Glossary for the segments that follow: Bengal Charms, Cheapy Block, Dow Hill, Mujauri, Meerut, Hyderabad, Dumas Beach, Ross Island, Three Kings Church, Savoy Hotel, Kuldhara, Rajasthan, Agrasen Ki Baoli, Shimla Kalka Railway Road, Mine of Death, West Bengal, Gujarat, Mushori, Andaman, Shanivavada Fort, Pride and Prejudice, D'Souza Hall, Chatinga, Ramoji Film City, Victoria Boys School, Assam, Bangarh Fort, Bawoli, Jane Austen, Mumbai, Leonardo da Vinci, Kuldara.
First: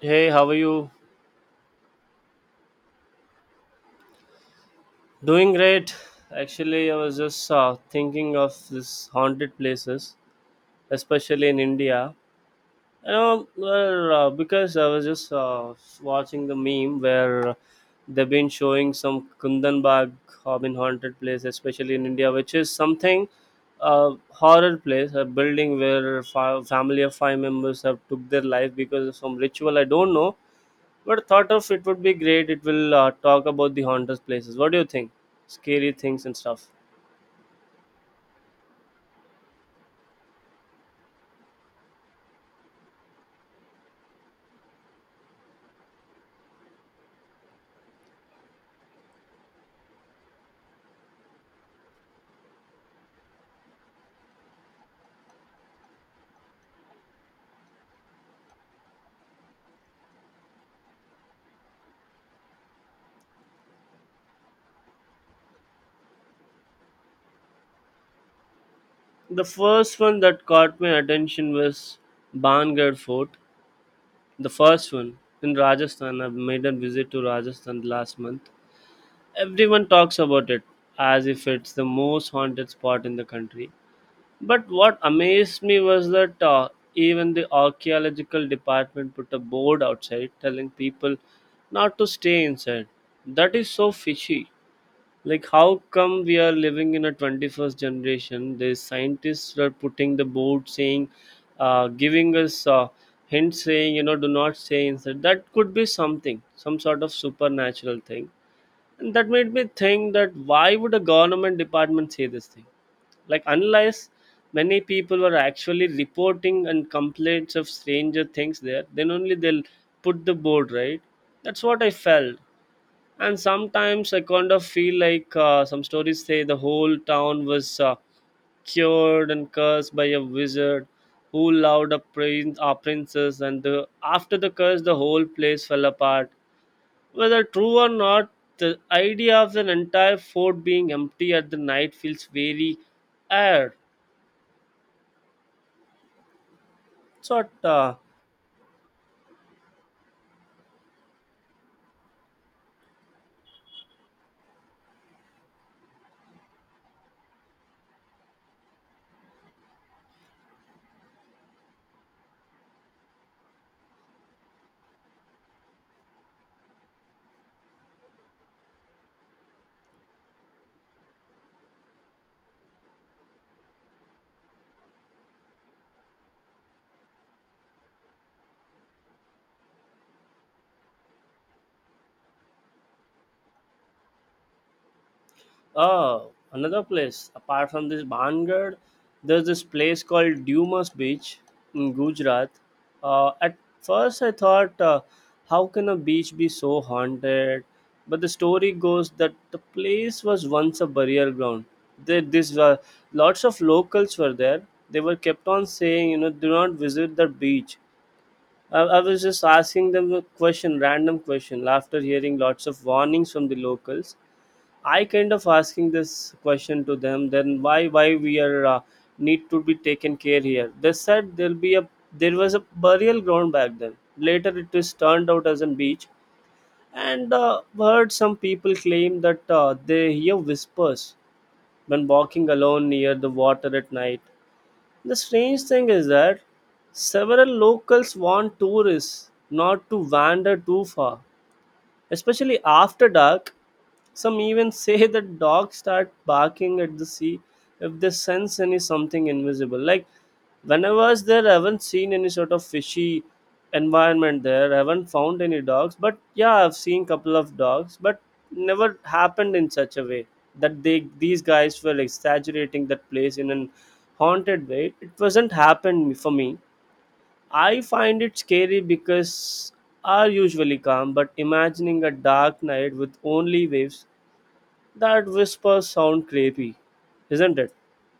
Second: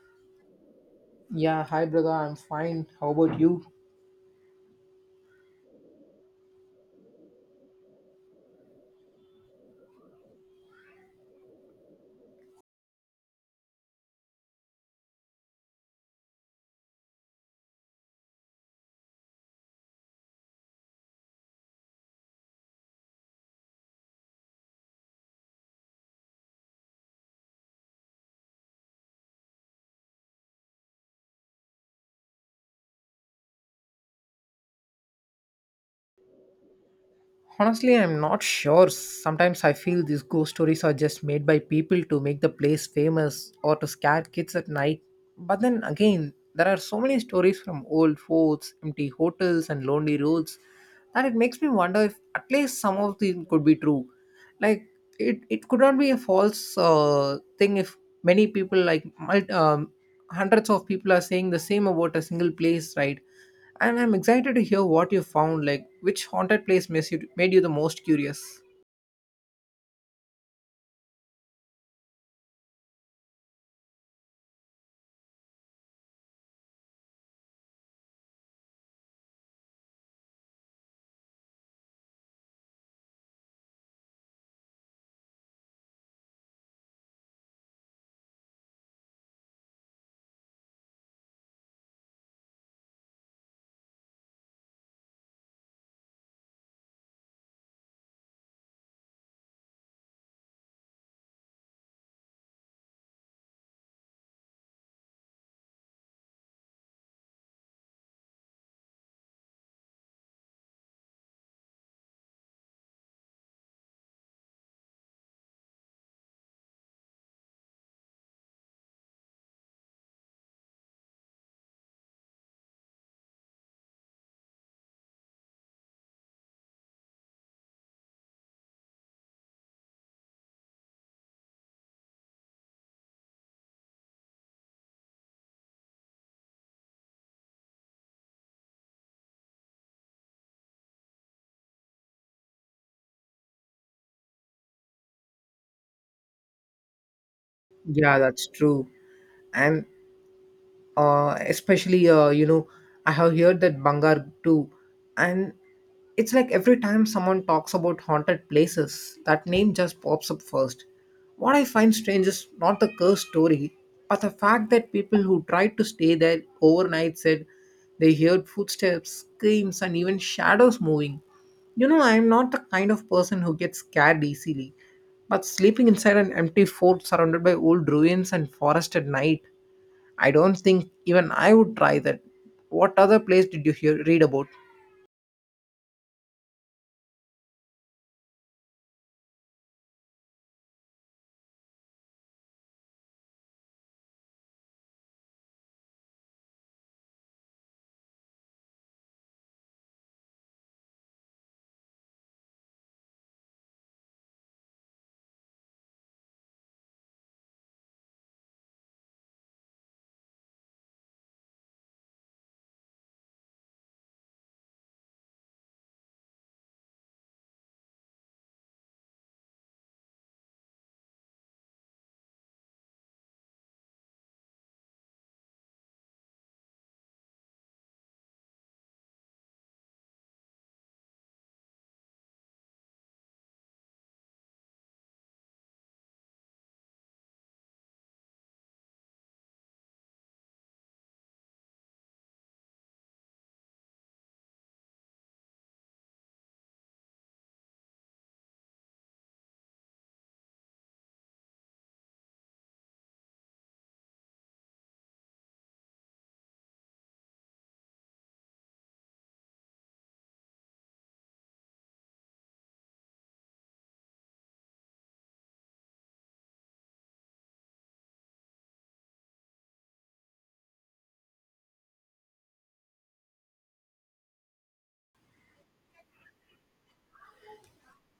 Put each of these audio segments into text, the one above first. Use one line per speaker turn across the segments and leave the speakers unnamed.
Hey, how are you?
Yeah, hi brother, I'm fine. How about you?
Doing great. Actually, I was just thinking of this haunted places, especially in India. You know, well, because I was just watching the meme where they've been showing some Kundanbag in haunted place, especially in India, which is something a horror place, a building where family of 5 members have took their life because of some ritual. I don't know. But thought of it would be great. It will talk about the haunted places. What do you think? Scary things and stuff.
Honestly, I'm not sure. Sometimes I feel these ghost stories are just made by people to make the place famous or to scare kids at night. But then again, there are so many stories from old forts, empty hotels, and lonely roads that it makes me wonder if at least some of these could be true. Like, it could not be a false thing if many people, like hundreds of people, are saying the same about a single place, right? And I'm excited to hear what you found, like which haunted place made you the most curious.
The first one that caught my attention was Bangarh Fort. The first one in Rajasthan. I made a visit to Rajasthan last month. Everyone talks about it as if it's the most haunted spot in the country. But what amazed me was that even the archaeological department put a board outside telling people not to stay inside. That is so fishy. Like how come we are living in a 21st generation? These scientists are putting the board saying, giving us hints, saying you know, do not say insect, that could be something, some sort of supernatural thing. And that made me think that why would a government department say this thing, like unless many people were actually reporting and complaints of stranger things there, then only they'll put the board, right? That's what I felt. And sometimes I kind of feel like some stories say the whole town was cured and cursed by a wizard who loved a prince, a princess, and the, after the curse, the whole place fell apart. Whether true or not, the idea of an entire fort being empty at the night feels very air. It's not
Yeah, that's true. And especially you know, I have heard that Bangar too, and it's like every time someone talks about haunted places, that name just pops up first. What I find strange is not the curse story, but the fact that people who tried to stay there overnight said they heard footsteps, screams, and even shadows moving. You know, I'm not the kind of person who gets scared easily, but sleeping inside an empty fort surrounded by old ruins and forest at night, I don't think even I would try that. What other place did you hear read about?
Oh, another place apart from this Bangad, there's this place called Dumas Beach in Gujarat. At first, I thought, how can a beach be so haunted? But the story goes that the place was once a burial ground. There, this were lots of locals were there. They were kept on saying, you know, do not visit the beach. I was just asking them a question, random question, after hearing lots of warnings from the locals. I kind of asking this question to them. Then why we are need to be taken care here? They said there'll be a there was a burial ground back then. Later it is turned out as a beach, and heard some people claim that they hear whispers when walking alone near the water at night. The strange thing is that several locals want tourists not to wander too far, especially after dark. Some even say that dogs start barking at the sea if they sense any something invisible. Like whenever I was there, I haven't seen any sort of fishy environment there. I haven't found any dogs, but yeah, I've seen couple of dogs, but never happened in such a way that they these guys were exaggerating that place in an haunted way. It wasn't happened for me. I find it scary because are usually calm, but imagining a dark night with only waves that whispers sound creepy, isn't it?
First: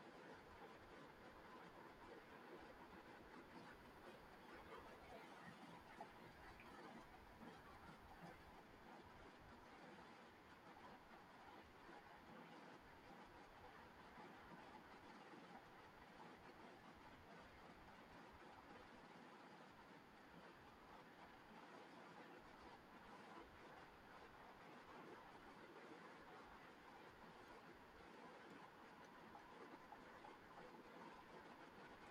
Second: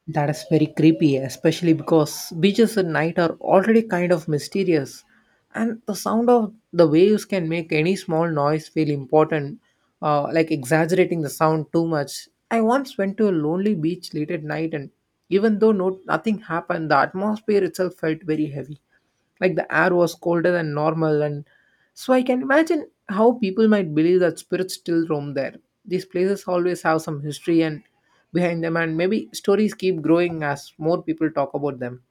That is very creepy, especially because beaches at night are already kind of mysterious, and the sound of the waves can make any small noise feel important, like exaggerating the sound too much. I once went to a lonely beach late at night, and even though nothing happened, the atmosphere itself felt very heavy. Like the air was colder than normal, and so I can imagine how people might believe that spirits still roam there. These places always have some history and behind them, and maybe stories keep growing as more people talk about them.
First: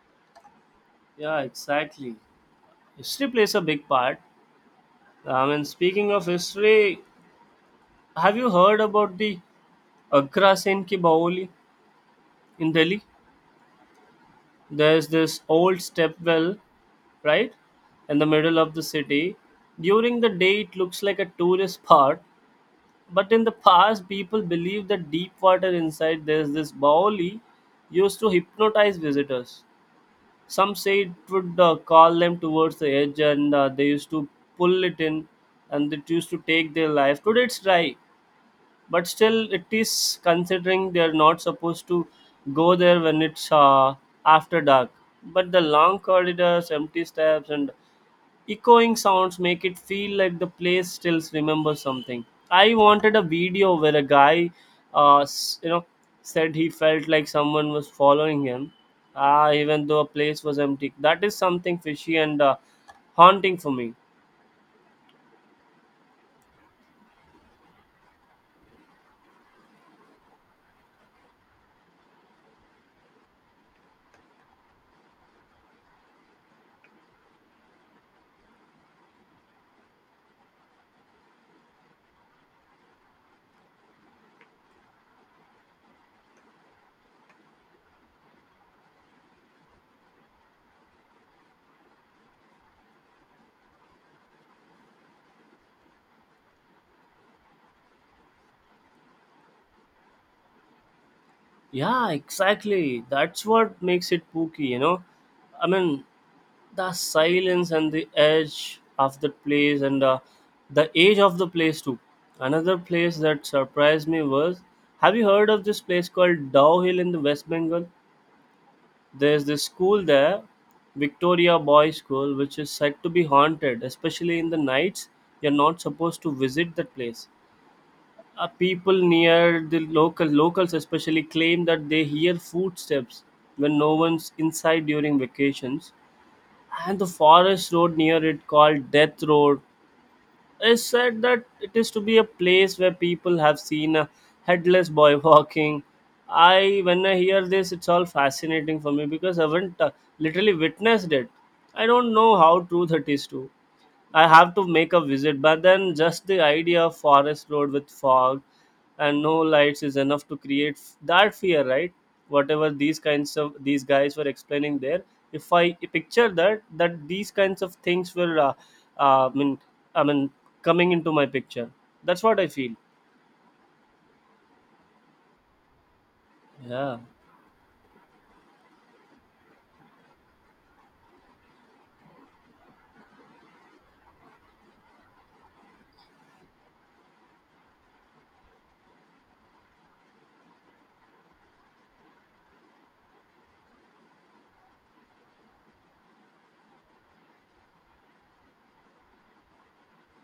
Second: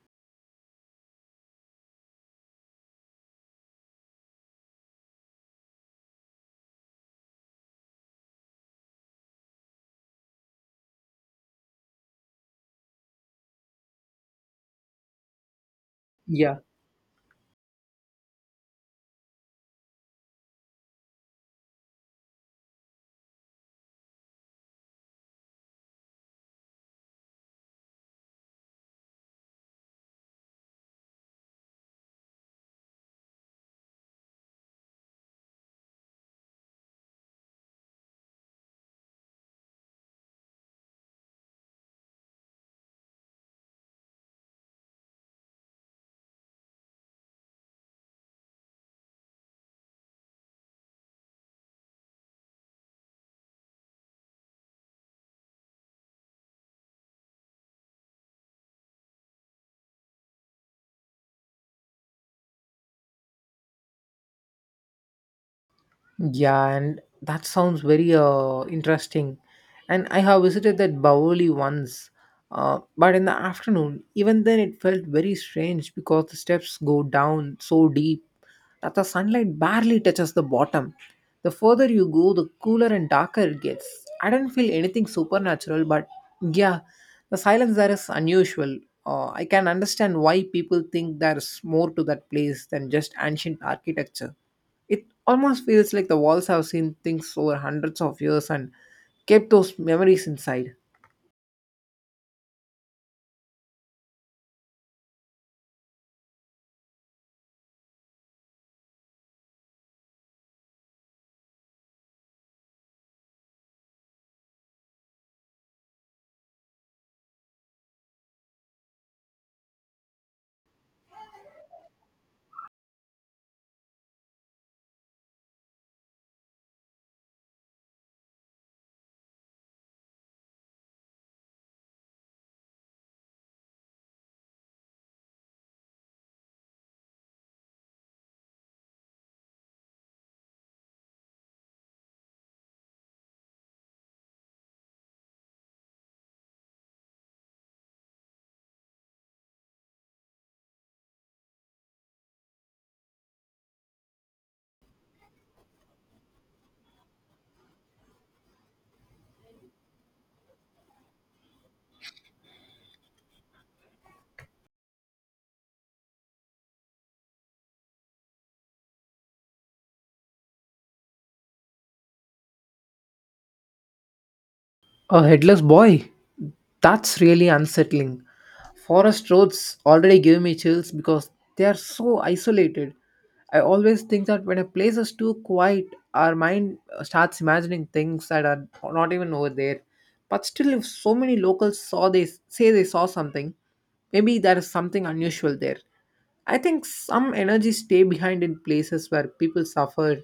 Yeah, exactly. History plays a big part. I mean, speaking of history, have you heard about the Agrasen Ki Baoli in Delhi? There's this old
Yeah.
stepwell, right, in the middle of the city. During the day, it looks like a tourist spot, but in the past people believed that deep water inside there's this baoli used to hypnotize visitors. Some say it would call them towards the edge and they used to pull it in, and it used to take their life. Today it's dry, but still it is considering they're not supposed to go there when it's after dark. But the long corridors, empty steps and echoing sounds make it feel like the place still remembers something. I wanted a video where a guy, uh, s- you know, said he felt like someone was following him, even though a place was empty. That is something fishy and haunting for me.
Yeah, and that sounds very interesting. And I have visited that Bawoli once, but in the afternoon, even then it felt very strange because the steps go down so deep that the sunlight barely touches the bottom. The further you go, the cooler and darker it gets. I don't feel anything supernatural, but yeah, the silence there is unusual. I can understand why people think there is more to that place than just ancient architecture. It almost feels like the walls have seen things over hundreds of years and kept those memories inside.
Yeah, exactly. That's what makes it spooky, you know. I mean, the silence and the edge of the place and the age of the place too. Another place that surprised me was, have you heard of this place called Dow Hill in the West Bengal? There's this school there, Victoria Boys School, which is said to be haunted, especially in the nights. You're not supposed to visit that place. People near the locals especially claim that they hear footsteps when no one's inside during vacations, and the forest road near it called death road is said that it is to be a place where people have seen a headless boy walking. I when I hear this, it's all fascinating for me because I haven't literally witnessed it. I don't know how true that is too. I have to make a visit, but then just the idea of forest road with fog and no lights is enough to create that fear, right? Whatever these kinds of these guys were explaining there, if I picture that that these kinds of things were, uh, I mean, I mean, coming into my picture. That's what I feel.
A headless boy?
Yeah.
That's really unsettling. Forest roads already give me chills because they are so isolated. I always think that when a place is too quiet, our mind starts imagining things that are not even over there. But still, if so many locals saw they say they saw something, maybe there is something unusual there. I think some energies stay behind in places where people suffered,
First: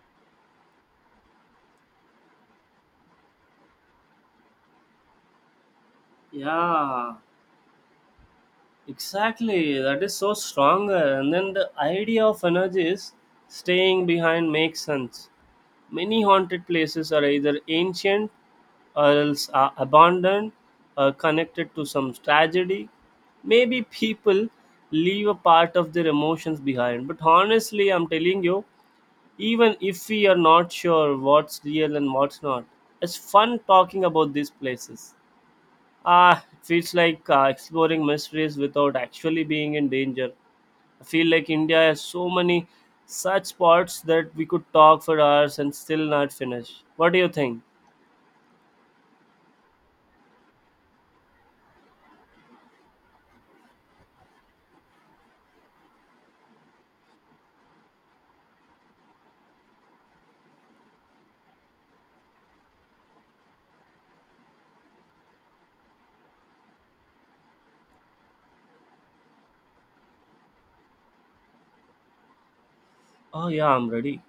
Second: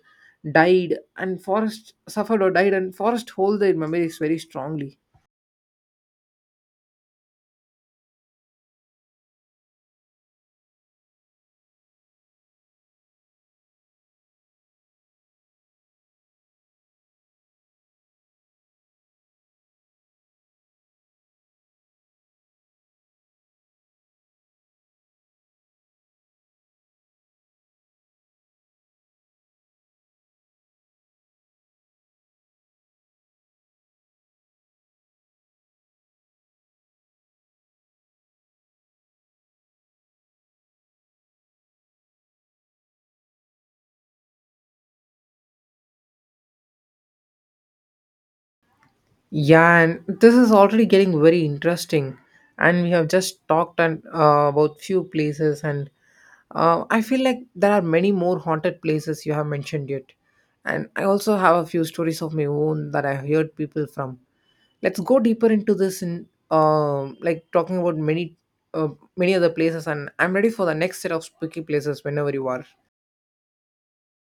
died, and forest hold their memories very strongly.
Yeah, exactly, that is so strong. Uh, and then the idea of energy is staying behind makes sense. Many haunted places are either ancient or else are abandoned or connected to some tragedy. Maybe people leave a part of their emotions behind. But honestly, I'm telling you, even if we are not sure what's real and what's not, it's fun talking about these places. Ah, it feels like exploring mysteries without actually being in danger. I feel like India has so many such spots that we could talk for hours and still not finish. What do you think?
Yeah, and this is already getting very interesting, and we have just talked and about few places, and I feel like there are many more haunted places you have mentioned yet, and I also have a few stories of my own that I have heard people from. Let's go deeper into this, in like talking about many uh, many other places, and I'm ready for the next set of spooky places whenever you are.
Oh, yeah, I'm ready.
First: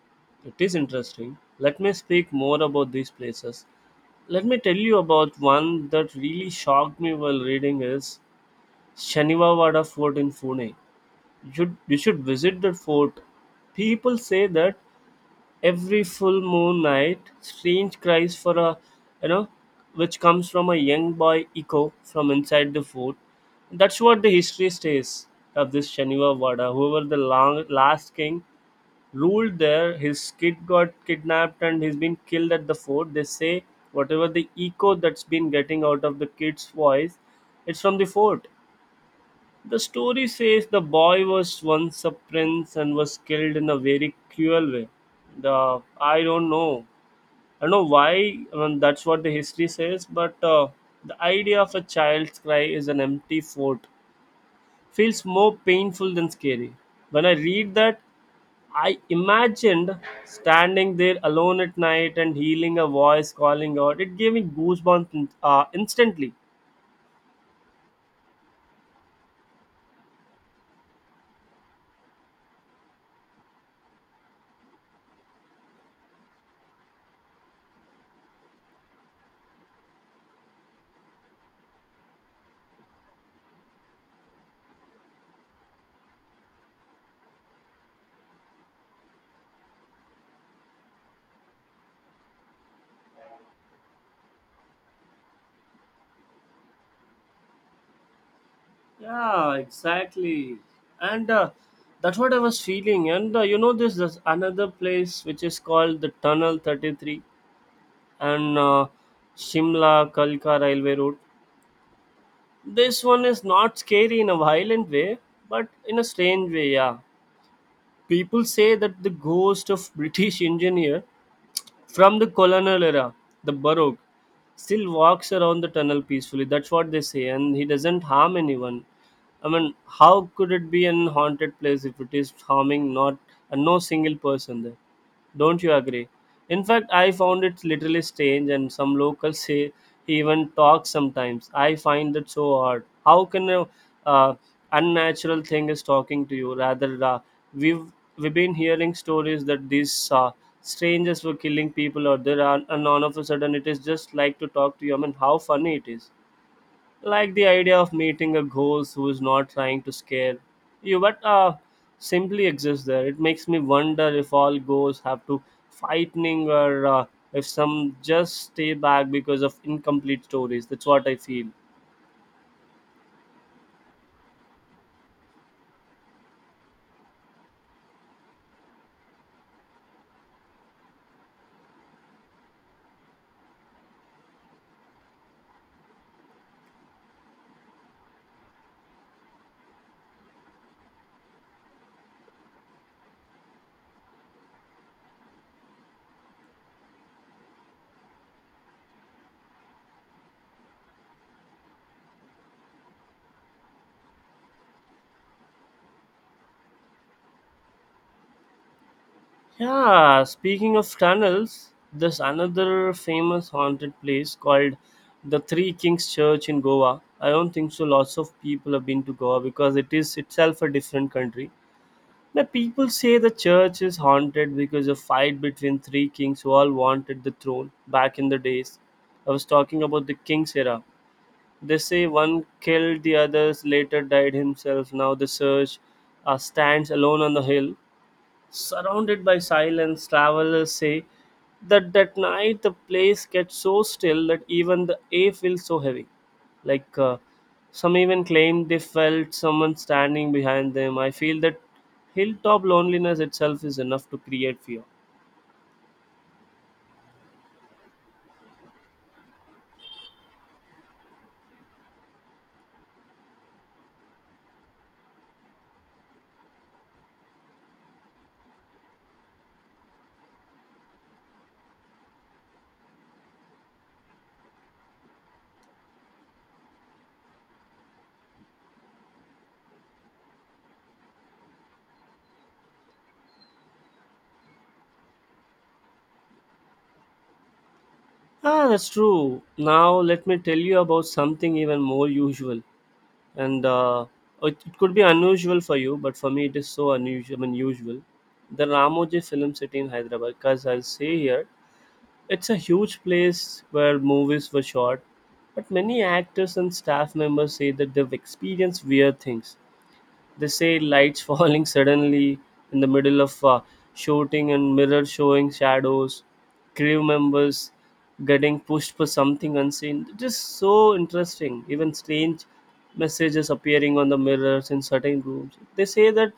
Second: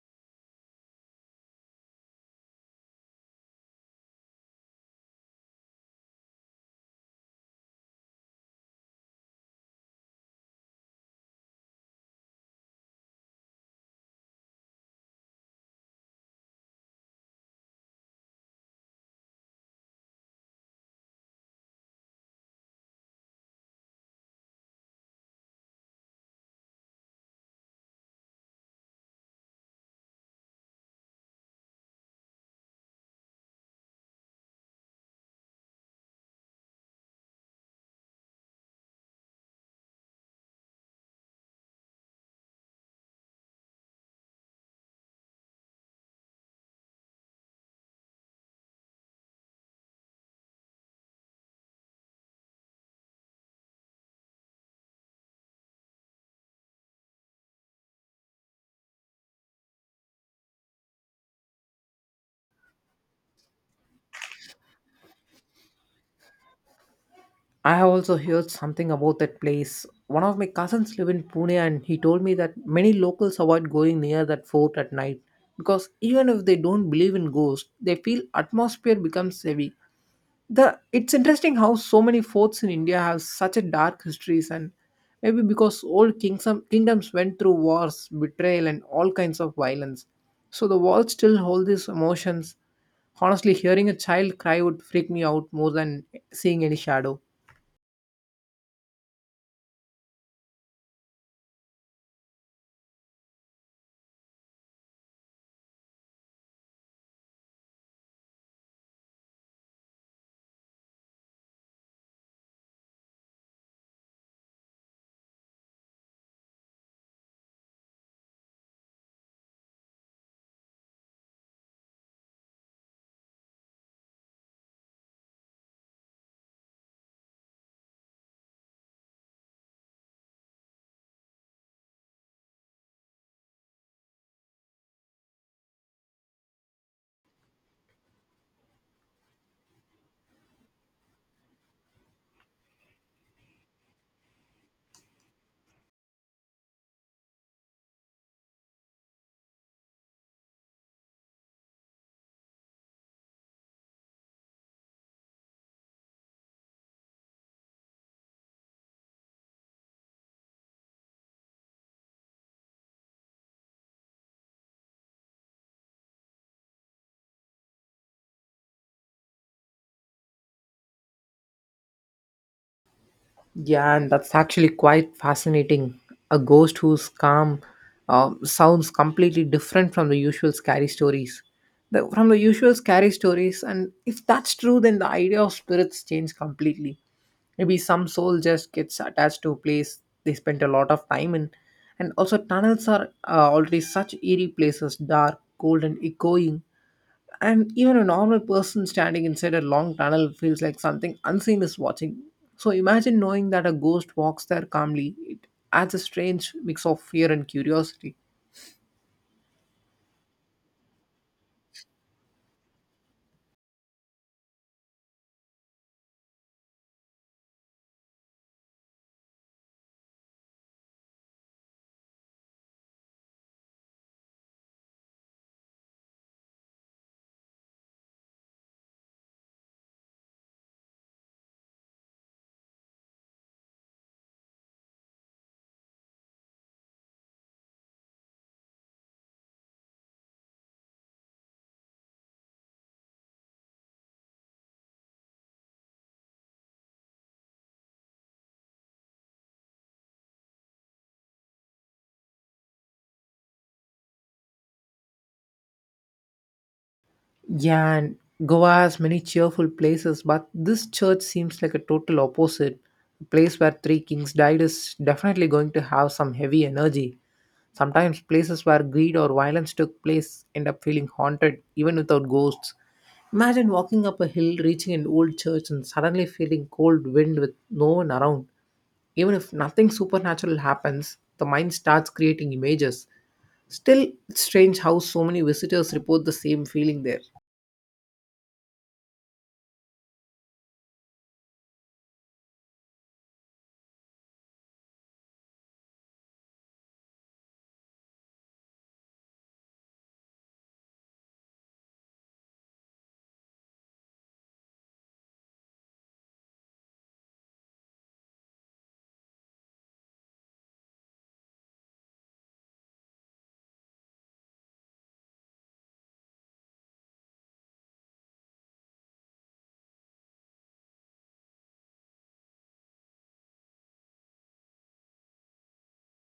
It is interesting. Let me speak more about these places. Let me tell you about one that really shocked me while reading is Shanivavada Fort in Pune. You should visit that fort. People say that every full moon night, strange cries for a, you know, which comes from a young boy, echo from inside the fort. That's what the history says of this Shaniva Wada. Whoever the long, last king ruled there, his kid got kidnapped and he's been killed at the fort. They say whatever the echo that's been getting out of the kid's voice, it's from the fort. The story says the boy was once a prince and was killed in a very cruel way. The I don't know. I don't know why. I mean, that's what the history says. But the idea of a child's cry is an empty fort feels more painful than scary. When I read that, I imagined standing there alone at night and hearing a voice calling out. It gave me goosebumps instantly.
I have also heard something about that place. One of my cousins live in Pune, and he told me that many locals avoid going near that fort at night, because even if they don't believe in ghosts, they feel atmosphere becomes heavy. The It's interesting how so many forts in India have such a dark histories, and maybe because kingdoms went through wars, betrayal, and all kinds of violence, so the walls still hold these emotions. Honestly, hearing a child cry would freak me out more than seeing any shadow.
Yeah, exactly. And that's what I was feeling. And you know, this there's another place which is called the Tunnel 33 and Shimla Kalka Railway Road. This one is not scary in a violent way, but in a strange way, yeah. People say that the ghost of British engineer from the colonial era, the Baroque, still walks around the tunnel peacefully. That's what they say, and he doesn't harm anyone. I mean, how could it be an haunted place if it is harming not and no single person there? Don't you agree? In fact, I found it literally strange, and some locals say he even talks sometimes. I find that so odd. How can a uh, unnatural thing is talking to you? Rather, we've we've been hearing stories that these strangers were killing people, or there, are, and all of a sudden it is just like to talk to you. I mean, how funny it is! Like the idea of meeting a ghost who is not trying to scare you but simply exists there, it makes me wonder if all ghosts have to fighting or if some just stay back because of incomplete stories. That's what I feel.
Yeah, and that's actually quite fascinating. A ghost who's calm sounds completely different from the usual scary stories. The, from the usual scary stories, and If that's true, then the idea of spirits change completely. Maybe some soul just gets attached to a place they spent a lot of time in, and also tunnels are already such eerie places, dark, cold, and echoing, and even a normal person standing inside a long tunnel feels like something unseen is watching. So imagine knowing that a ghost walks there calmly. It adds a strange mix of fear and curiosity.
Yeah, speaking of tunnels, there's another famous haunted place called the Three Kings Church in Goa. I don't think so lots of people have been to Goa because it is itself a different country. The people say the church is haunted because of fight between three kings who all wanted the throne back in the days. I was talking about the king's era. They say one killed the others, later died himself. Now the church stands alone on the hill. Surrounded by silence, travelers say that that night the place gets so still that even the air feels so heavy. Like some even claim they felt someone standing behind them. I feel that hilltop loneliness itself is enough to create fear.
Yeah, and Goa has many cheerful places, but this church seems like a total opposite. A place where three kings died is definitely going to have some heavy energy. Sometimes places where greed or violence took place end up feeling haunted even without ghosts. Imagine walking up a hill, reaching an old church, and suddenly feeling cold wind with no one around. Even if nothing supernatural happens, the mind starts creating images. Still, it's strange how so many visitors report the same feeling there.
Ah, that's true. Now let me tell you about something even more usual, and it could be unusual for you, but for me it is so unusual. I mean, usual. The Ramoji Film City in Hyderabad, because I'll say here, it's a huge place where movies were shot, but many actors and staff members say that they've experienced weird things. They say lights falling suddenly in the middle of shooting, and mirrors showing shadows, crew members getting pushed for something unseen. It is so interesting. Even strange messages appearing on the mirrors in certain rooms. They say that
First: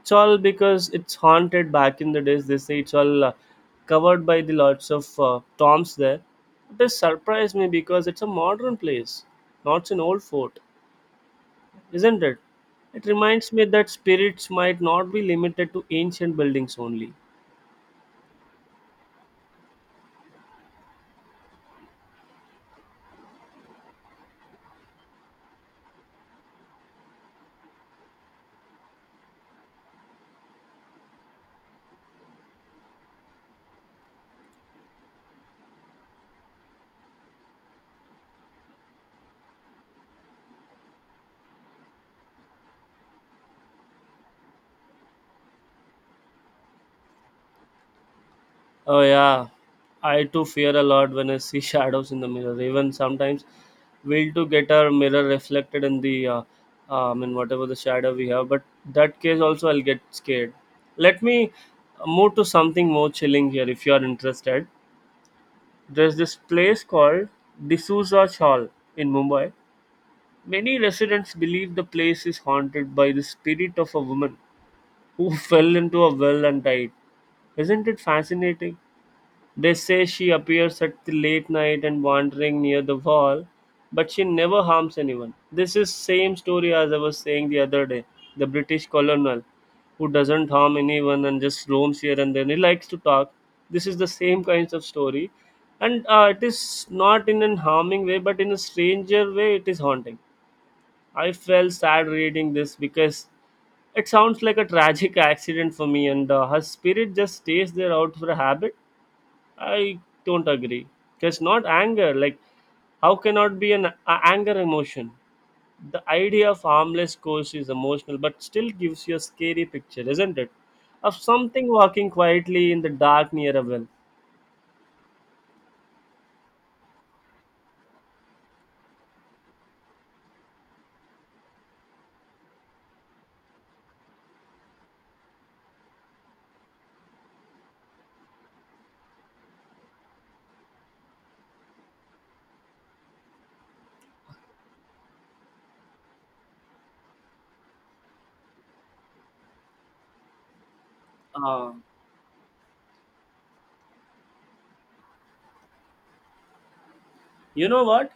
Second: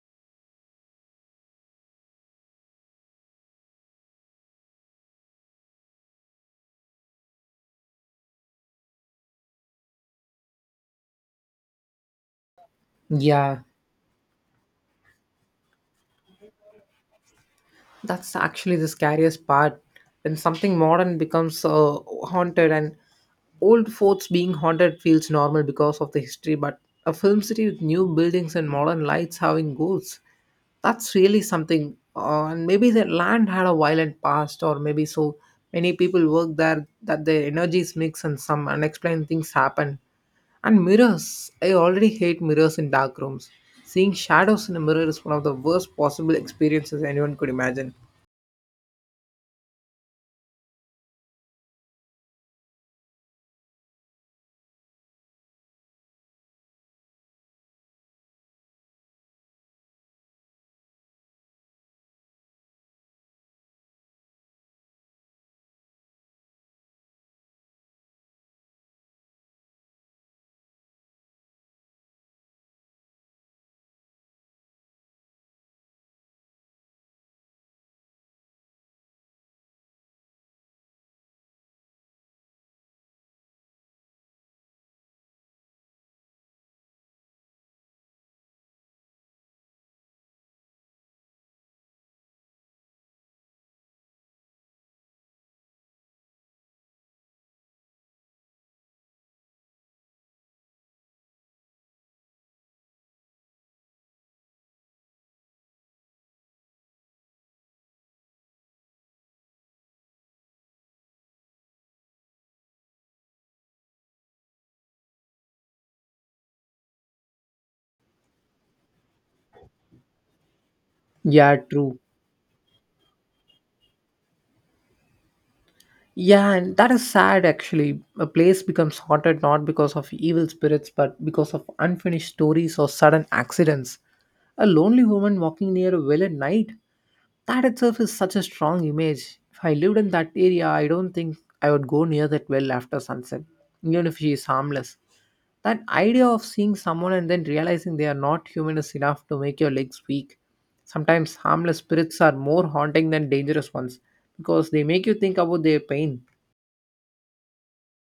it's all because it's haunted. Back in the days, they say it's all covered by the lots of tombs there. It does surprise me because it's a modern place, not an old fort, isn't it? It reminds
Yeah,
me that spirits might not be limited to ancient buildings only.
that's actually the scariest part. When something modern becomes haunted, and old forts being haunted feels normal because of the history, but a film city with new buildings and modern lights having ghosts, that's really something. And maybe the land had a violent past, or maybe so many people work there that their energies mix and some unexplained things happen. And mirrors, I already hate mirrors in dark rooms. Seeing shadows in a mirror is one of the worst possible experiences anyone could imagine.
Oh yeah, I too fear a lot when I see shadows in the mirror. Even sometimes, we'll to get our mirror reflected in the, I mean whatever the shadow we have. But that case also, I'll get scared. Let me move to something more chilling here, if you are interested. There's this place called D'Souza Hall in Mumbai. Many residents believe the place is haunted by the spirit of a woman who fell into a well and died. Isn't it fascinating? They say she appears at the late night and wandering near the wall, but she never harms anyone. This is same story as I was saying the other day. The British colonel who doesn't harm anyone and just roams here, and then he likes to talk. This is the same kinds of story, and it is not in an harming way, but in a stranger way, it is haunting. I felt sad reading this because it sounds like a tragic accident for me, and her spirit just stays there out for a habit. I don't agree. Because not anger. Like, how cannot be an anger emotion? The idea of harmless ghost is emotional, but still gives you a scary picture, isn't it? Of
Yeah,
something
true.
walking quietly in the dark near a well.
Yeah, and that is sad actually. A place becomes haunted not because of evil spirits but because of unfinished stories or sudden accidents. A lonely woman walking near a well at night, that itself is such a strong image. If I lived in that area, I don't think I would go near that well after sunset, even if she is harmless. That idea of seeing someone and then realizing they are not human is enough to make your legs weak. Sometimes
Uh,
harmless spirits are more haunting than dangerous ones because they make you think about their pain.
you know what?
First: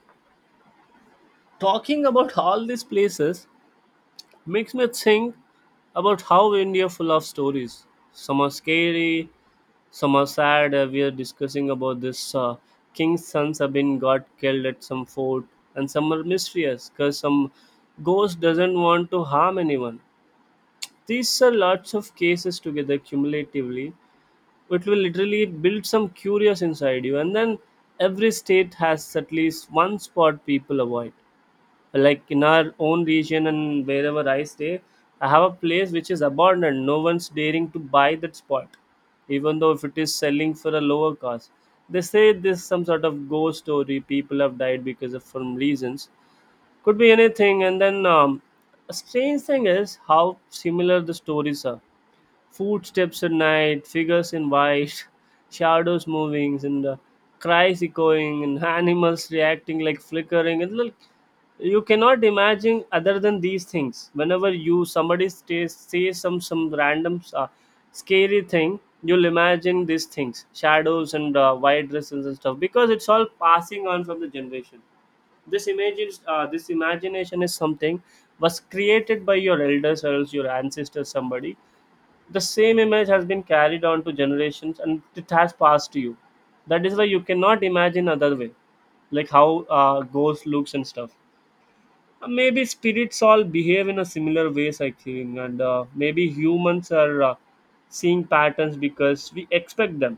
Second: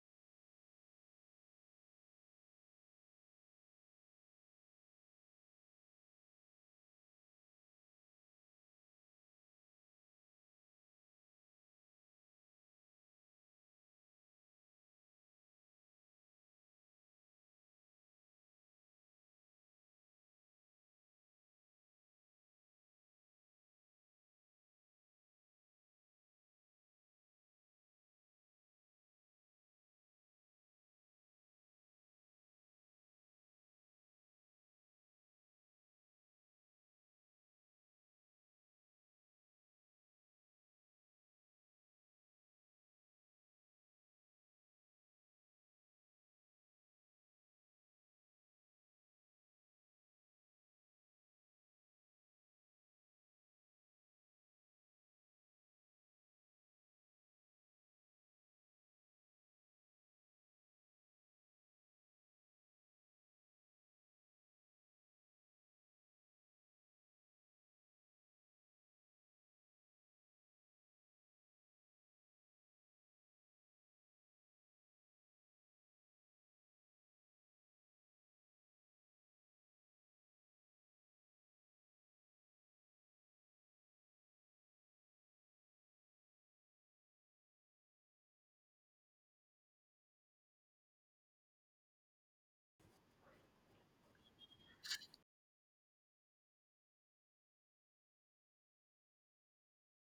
Talking about all these places makes me think about how India full of stories. Some are scary. So Mossad, we are discussing about this king's sons have been got killed at some fort, and some are mysterious because some ghost doesn't want to harm anyone. These are lots of cases together cumulatively. It will literally build some curious inside you, and then every state has at least one spot people avoid, like in our own region and wherever I stay. I have a place which is abandoned, no one's daring to buy that spot even though if it is selling for a lower cost. They say this some sort of ghost story, people have died because of some reasons, could be anything. And then a strange thing is how similar the stories are. Footsteps at night, figures in white, shadows moving, and cries echoing, and animals reacting like flickering. It's like you cannot imagine other than these things. Whenever you somebody stays, says some random scary thing, you'll imagine these things, shadows and white dresses and stuff, because it's all passing on from the generation. This image is this imagination is something was created by your elders or else your ancestors, somebody. The same image has been carried on to generations and it has passed to you. That is why you cannot imagine other way, like how ghost looks and stuff. Maybe spirits all behave in a similar ways, I think, and maybe humans are seeing patterns because we expect them.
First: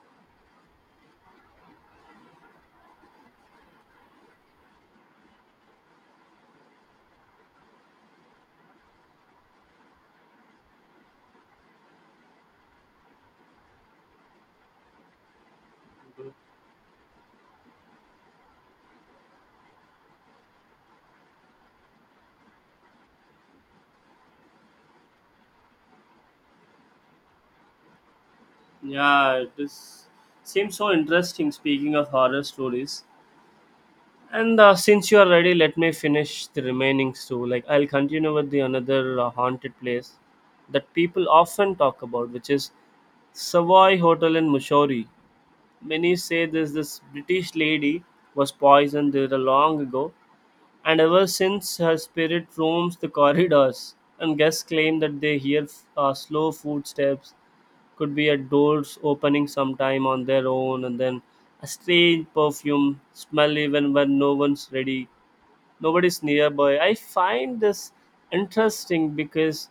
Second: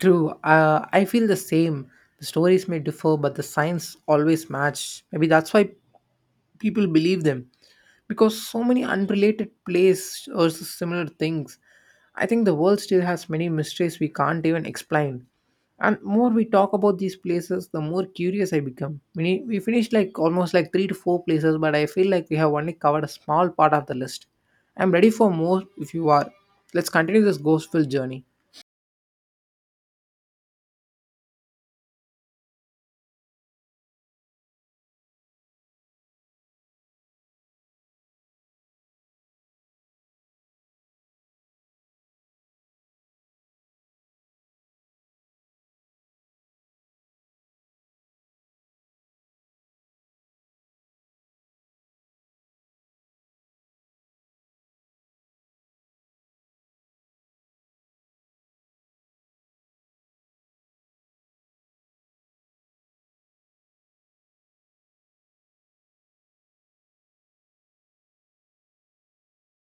True, I feel the same. The stories may differ, but the signs always match. Maybe that's why people believe them, because so many unrelated plays or similar things. I think the world still has many mysteries we can't even explain. And more we talk about these places, the more curious I become. We finished like almost like three to four places, but I feel like we have only covered a small part of the list. I'm ready for more if you are. Let's continue this ghostful journey.
Yeah, this seems so interesting. Speaking of horror stories, And since you are ready, let me finish the remaining two. Like, I'll continue with the another haunted place that people often talk about, which is Savoy Hotel in Mushori. Many say this British lady was poisoned there long ago, and ever since her spirit roams the corridors. And guests claim that they hear slow footsteps, could be at doors opening sometime on their own, and then a strange perfume smell even when no one's ready, nobody's nearby. I find this interesting because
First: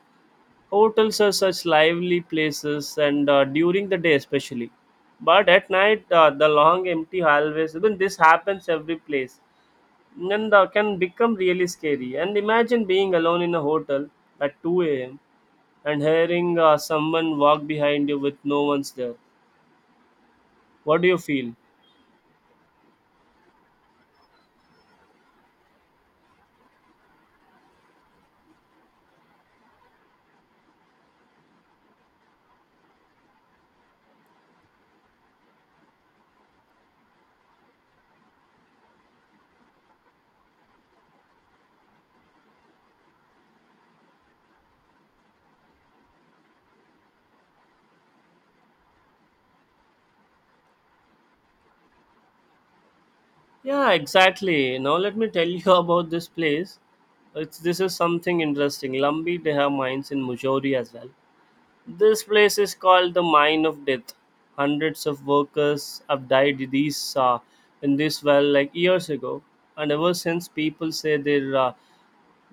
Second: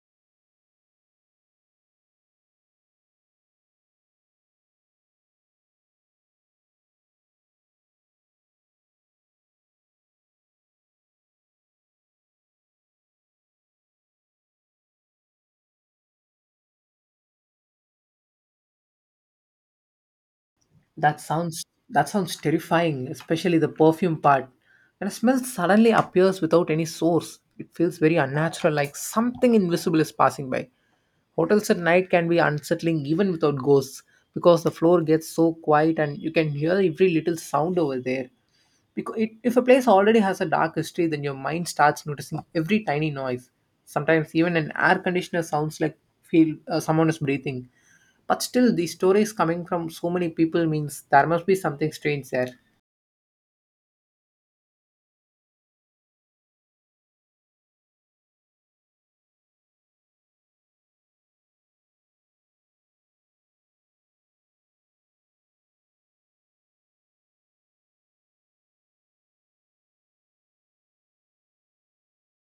hotels are such lively places, and during the day especially. But at night, the long empty hallways. Even this happens every place, and can become really scary. And imagine being alone in a hotel at two a.m. and hearing someone walk behind you with no one's there. What do you
That
feel?
sounds that sounds terrifying, especially the perfume part. When a smell suddenly appears without any source, it feels very unnatural, like something invisible is passing by. Hotels at night can be unsettling even without ghosts because the floor gets so quiet and you can hear every little sound over there. Because it, if a place already has a dark history, then your mind starts noticing every tiny noise. Sometimes even an air conditioner sounds like feel someone is breathing. But still, these stories coming from so many people means there must be something strange there.
Yeah, exactly. Now let me tell you about this place. It's, this is something interesting. Lumbi, they have mines in Mujauri as well. This place is called the Mine of Death. Hundreds of workers have died these in this well like years ago, and ever since people say they've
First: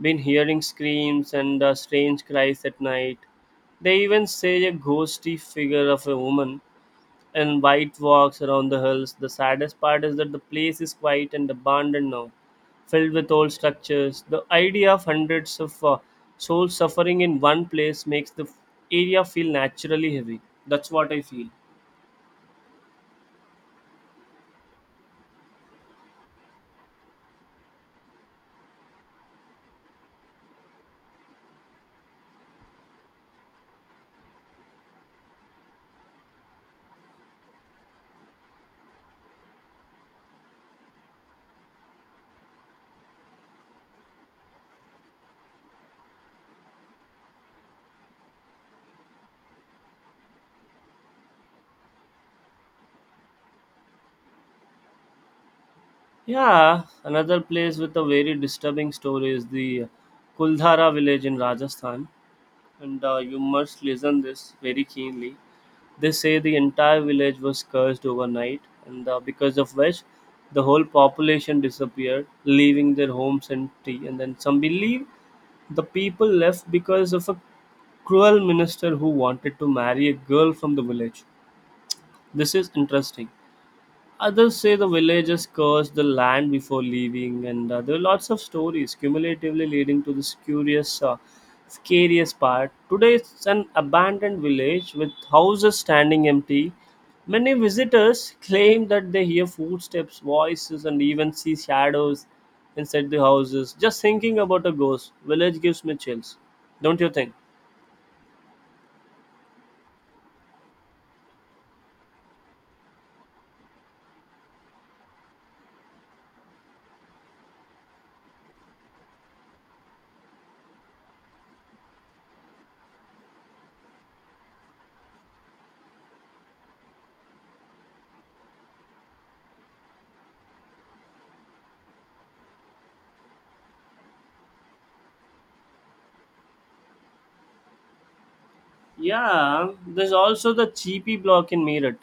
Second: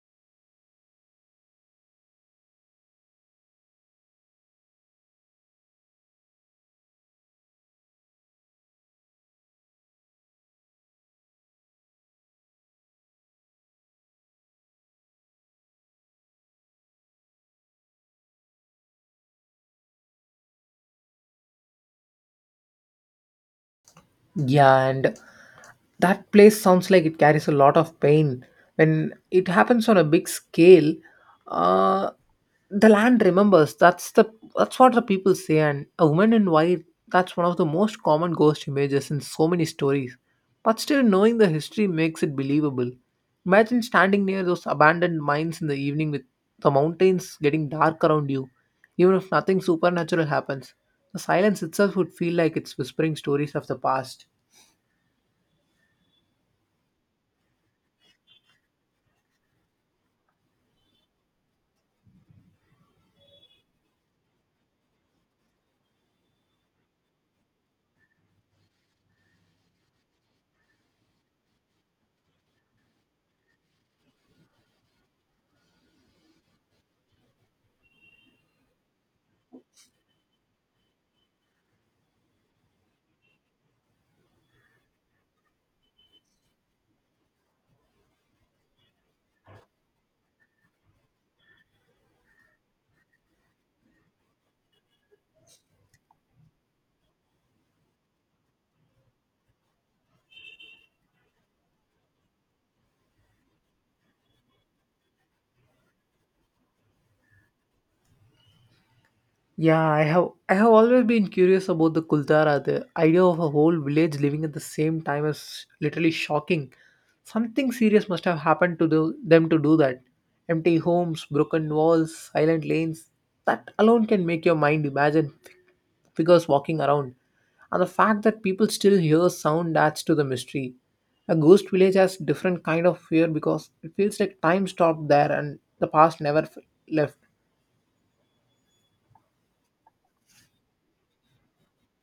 been hearing screams and strange cries at night. They even say a ghostly figure of a woman and white walks around the hills. The saddest part is that the place is quiet and abandoned now, filled with old structures. The idea of hundreds of souls suffering in one place makes the area feel naturally heavy. That's what I feel.
Yeah, and that place sounds like it carries a lot of pain. When it happens on a big scale, uh, the land remembers. That's what the people say. And a woman in white, that's one of the most common ghost images in so many stories, but still knowing the history makes it believable. Imagine standing near those abandoned mines in the evening with the mountains getting dark around you. Even if nothing supernatural happens, the silence itself would feel like it's whispering stories of the past.
Yeah, another place with a very disturbing story is the Kuldhara village in Rajasthan, and you must listen this very keenly. They say the entire village was cursed overnight, and because of which the whole population disappeared, leaving their homes empty. And then some believe the people left because of a cruel minister who wanted to marry a girl from the village. This is interesting. Others say the villagers cursed the land before leaving, and there are lots of stories cumulatively leading to this curious, scariest part. Today, it's an abandoned village with houses standing empty. Many visitors claim that they hear footsteps, voices, and even see shadows inside the houses. Just thinking about a ghost village gives me chills, don't you think?
Yeah, I have always been curious about the Kuldara. The idea of a whole village living at the same time is literally shocking. Something serious must have happened to them to do that. Empty homes, broken walls, silent lanes. That alone can make your mind imagine figures walking around. And the fact that people still hear sound adds to the mystery. A ghost village has different kind of fear because it feels like time stopped there and the past never left.
Yeah, there's also the cheapy block in Meerut.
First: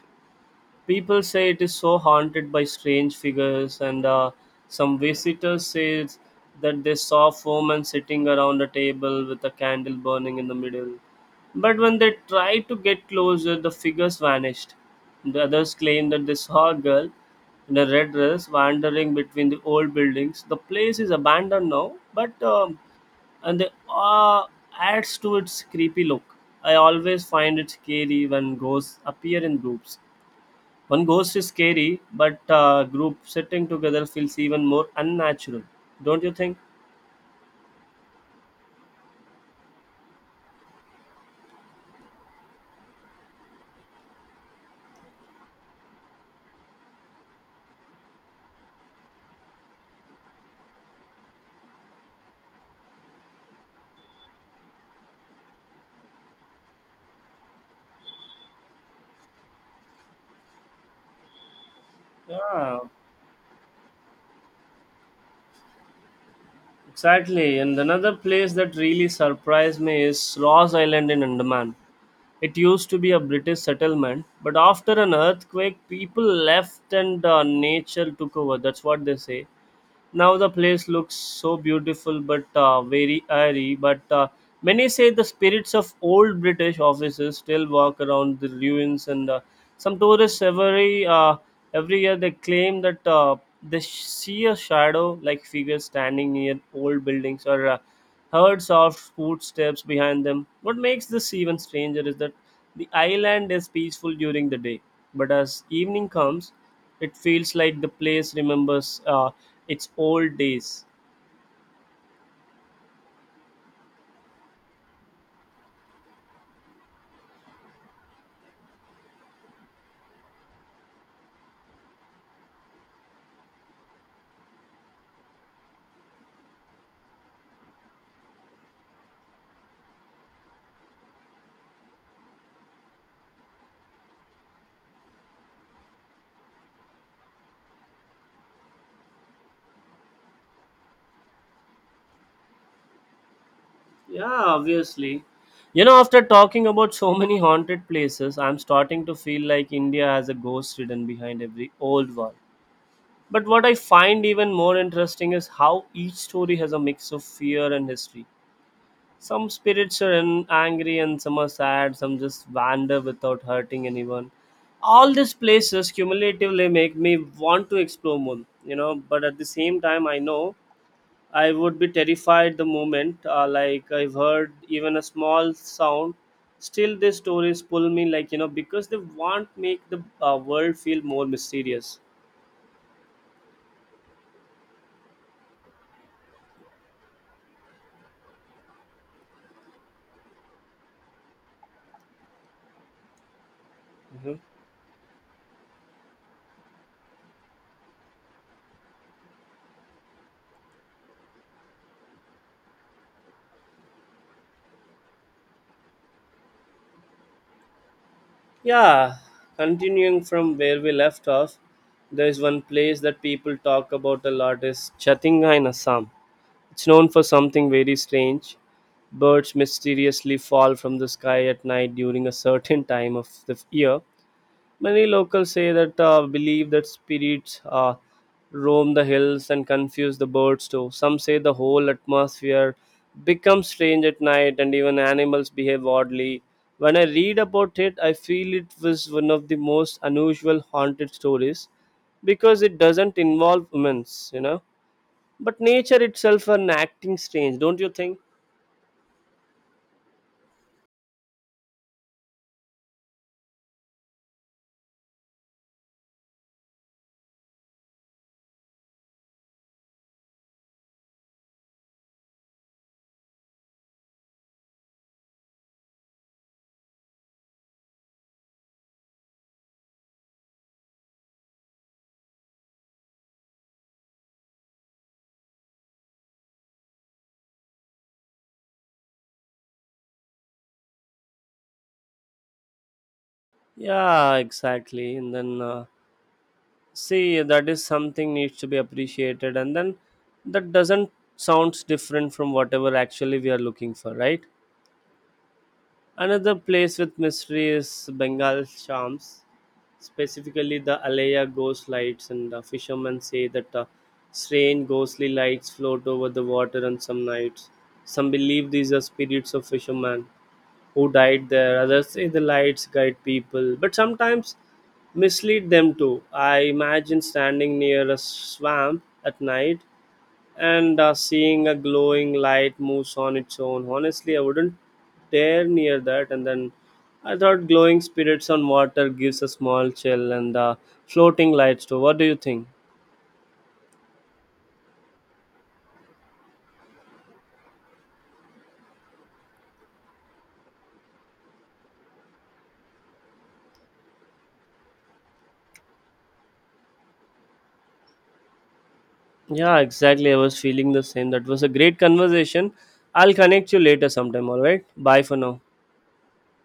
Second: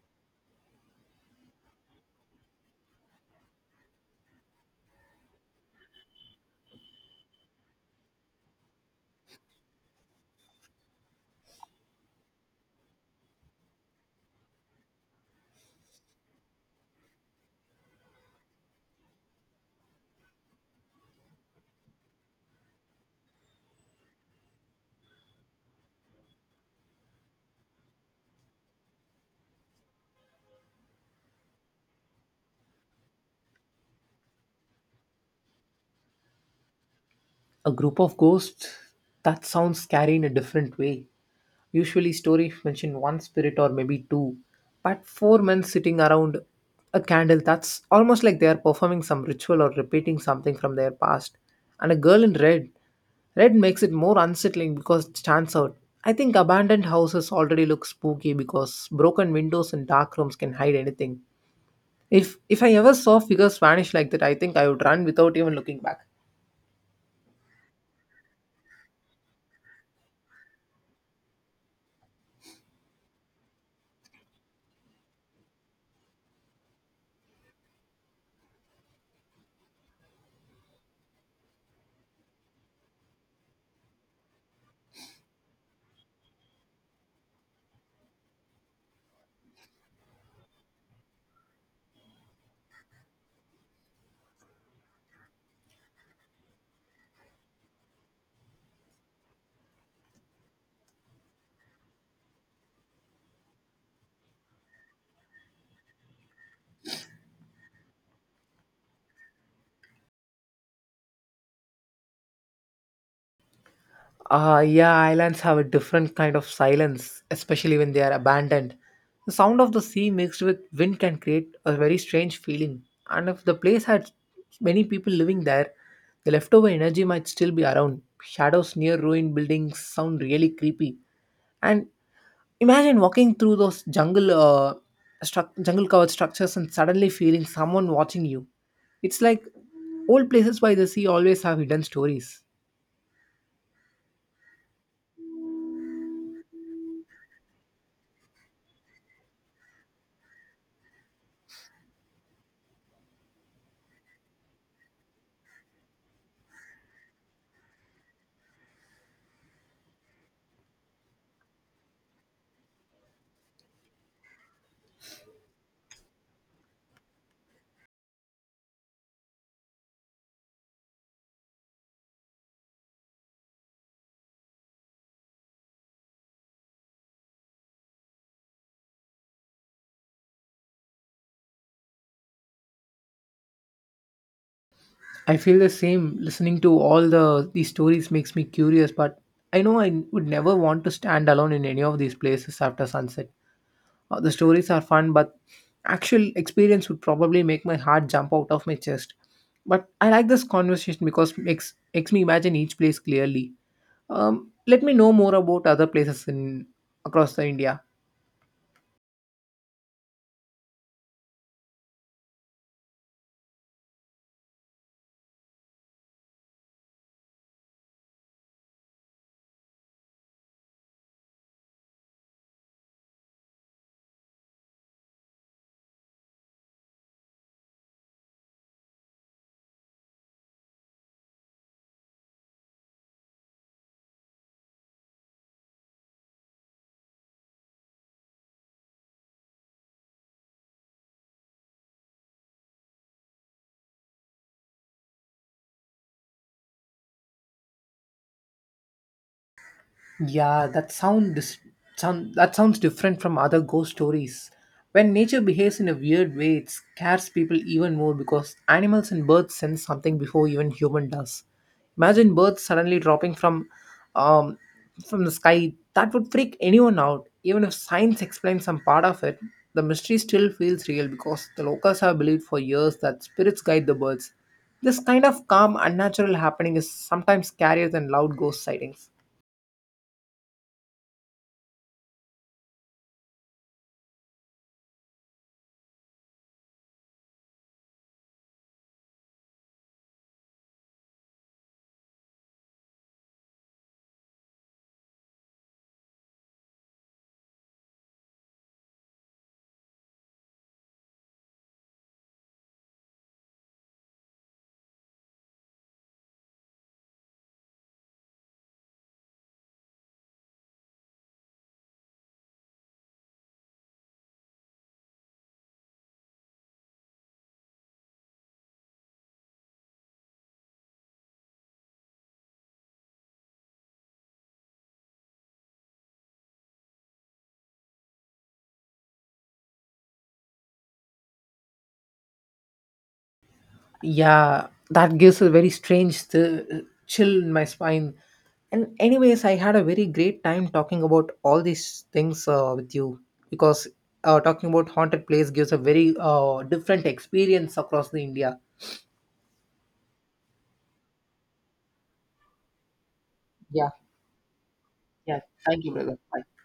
People say it is so haunted by strange figures, and some visitors say that they saw four men sitting around a table with a candle burning in the middle. But when they tried to get closer, the figures vanished. The others claim that they saw a girl in a red dress wandering between the old buildings. The place is abandoned now, but and the awe adds to its creepy look. I always find it scary when ghosts appear in groups. One ghost is scary, but group sitting together feels even more unnatural. Don't you think?
A group of ghosts? That sounds scary in a different way. Usually, stories mention one spirit or maybe two, but four men sitting around a candle, that's almost like they are performing some ritual or repeating something from their past. And a girl in red. Red makes it more unsettling because it stands out. I think abandoned houses already look spooky because broken windows and dark rooms can hide anything. If I
Yeah,
ever saw figures vanish like that, I think I would run without even looking back.
exactly. And another place that really surprised me is Ross Island in Andaman. It used to be a British settlement, but after an earthquake, people left and nature took over. That's what they say. Now the place looks so beautiful but very airy. But many say the spirits of old British officers still walk around the ruins, and some tourists every year they claim that they see a shadow like figure standing near old buildings or heard soft footsteps behind them. What makes this even stranger is that the island is peaceful during the day, but as evening comes, it feels like the place remembers its old days.
Yeah, islands have a different kind of silence, especially when they are abandoned. The sound of the sea mixed with wind can create a very strange feeling. And if the place had many people living there, the leftover energy might still be around. Shadows near ruined buildings sound really creepy. And imagine walking through those jungle covered structures and suddenly feeling someone watching you. It's like old places by the sea always have hidden stories.
Yeah, obviously. You know, after talking about so many haunted places, I'm starting to feel like India has a ghost hidden behind every old wall. But what I find even more interesting is how each story has a mix of fear and history. Some spirits are angry and some are sad, some just wander without hurting anyone. All these places cumulatively make me want to explore more, you know, but at the same time, I know I would be terrified the moment, like I've heard even a small sound. Still, these stories pull me, like, you know, because they want make the world feel more mysterious.
I feel the same. Listening to all the these stories makes me curious, but I know I would never want to stand alone in any of these places after sunset. The
Hmm.
stories are fun, but actual experience would probably make my heart jump out of my chest. But I like this conversation because it makes me imagine each place clearly. Um, Let me know more about other places in across the India.
Yeah, continuing from where we left off, there is one place that people talk about a lot is Chatinga in Assam. It's known for something very strange. Birds mysteriously fall from the sky at night during a certain time of the year. Many locals say that believe that spirits roam the hills and confuse the birds too. Some say the whole atmosphere becomes strange at night and even animals behave oddly. When I read about it, I feel it was one of the most unusual haunted stories because it doesn't involve humans, you know. But nature itself are acting strange, don't you think?
Yeah, sound that sounds different from other ghost stories. When nature behaves in a weird way, it scares people even more because animals and birds sense something before even human does. Imagine birds suddenly dropping um from the sky. That would freak anyone out. Even if science explains some part of it, the mystery still feels real because the locals have believed for years that spirits guide the birds. This kind of calm, unnatural happening is sometimes scarier than loud ghost sightings.
Yeah, exactly. And then see, that is something needs to be appreciated, and then that doesn't sounds different from whatever actually we are looking for, right? Another place with mystery is Bengal charms, specifically the Alaya ghost lights, and fishermen say that strange ghostly lights float over the water on some nights. Some believe these are spirits of fishermen who died there. Others say the lights guide people, but sometimes mislead them too. I imagine standing near a swamp at night and seeing a glowing light moves on its own. Honestly, I wouldn't dare near that. And then I thought glowing spirits on water gives a small chill, and floating lights too. What do you think?
Yeah, that gives a very strange chill in my spine. And anyways, I had a very great time talking about all these things with you, because talking about haunted place gives a very different experience across the India.
Yeah, exactly. I was feeling the same. That was a great conversation. I'll connect you
Yeah,
later sometime, alright? Bye for
yeah.
now.
Thank you, brother. Bye.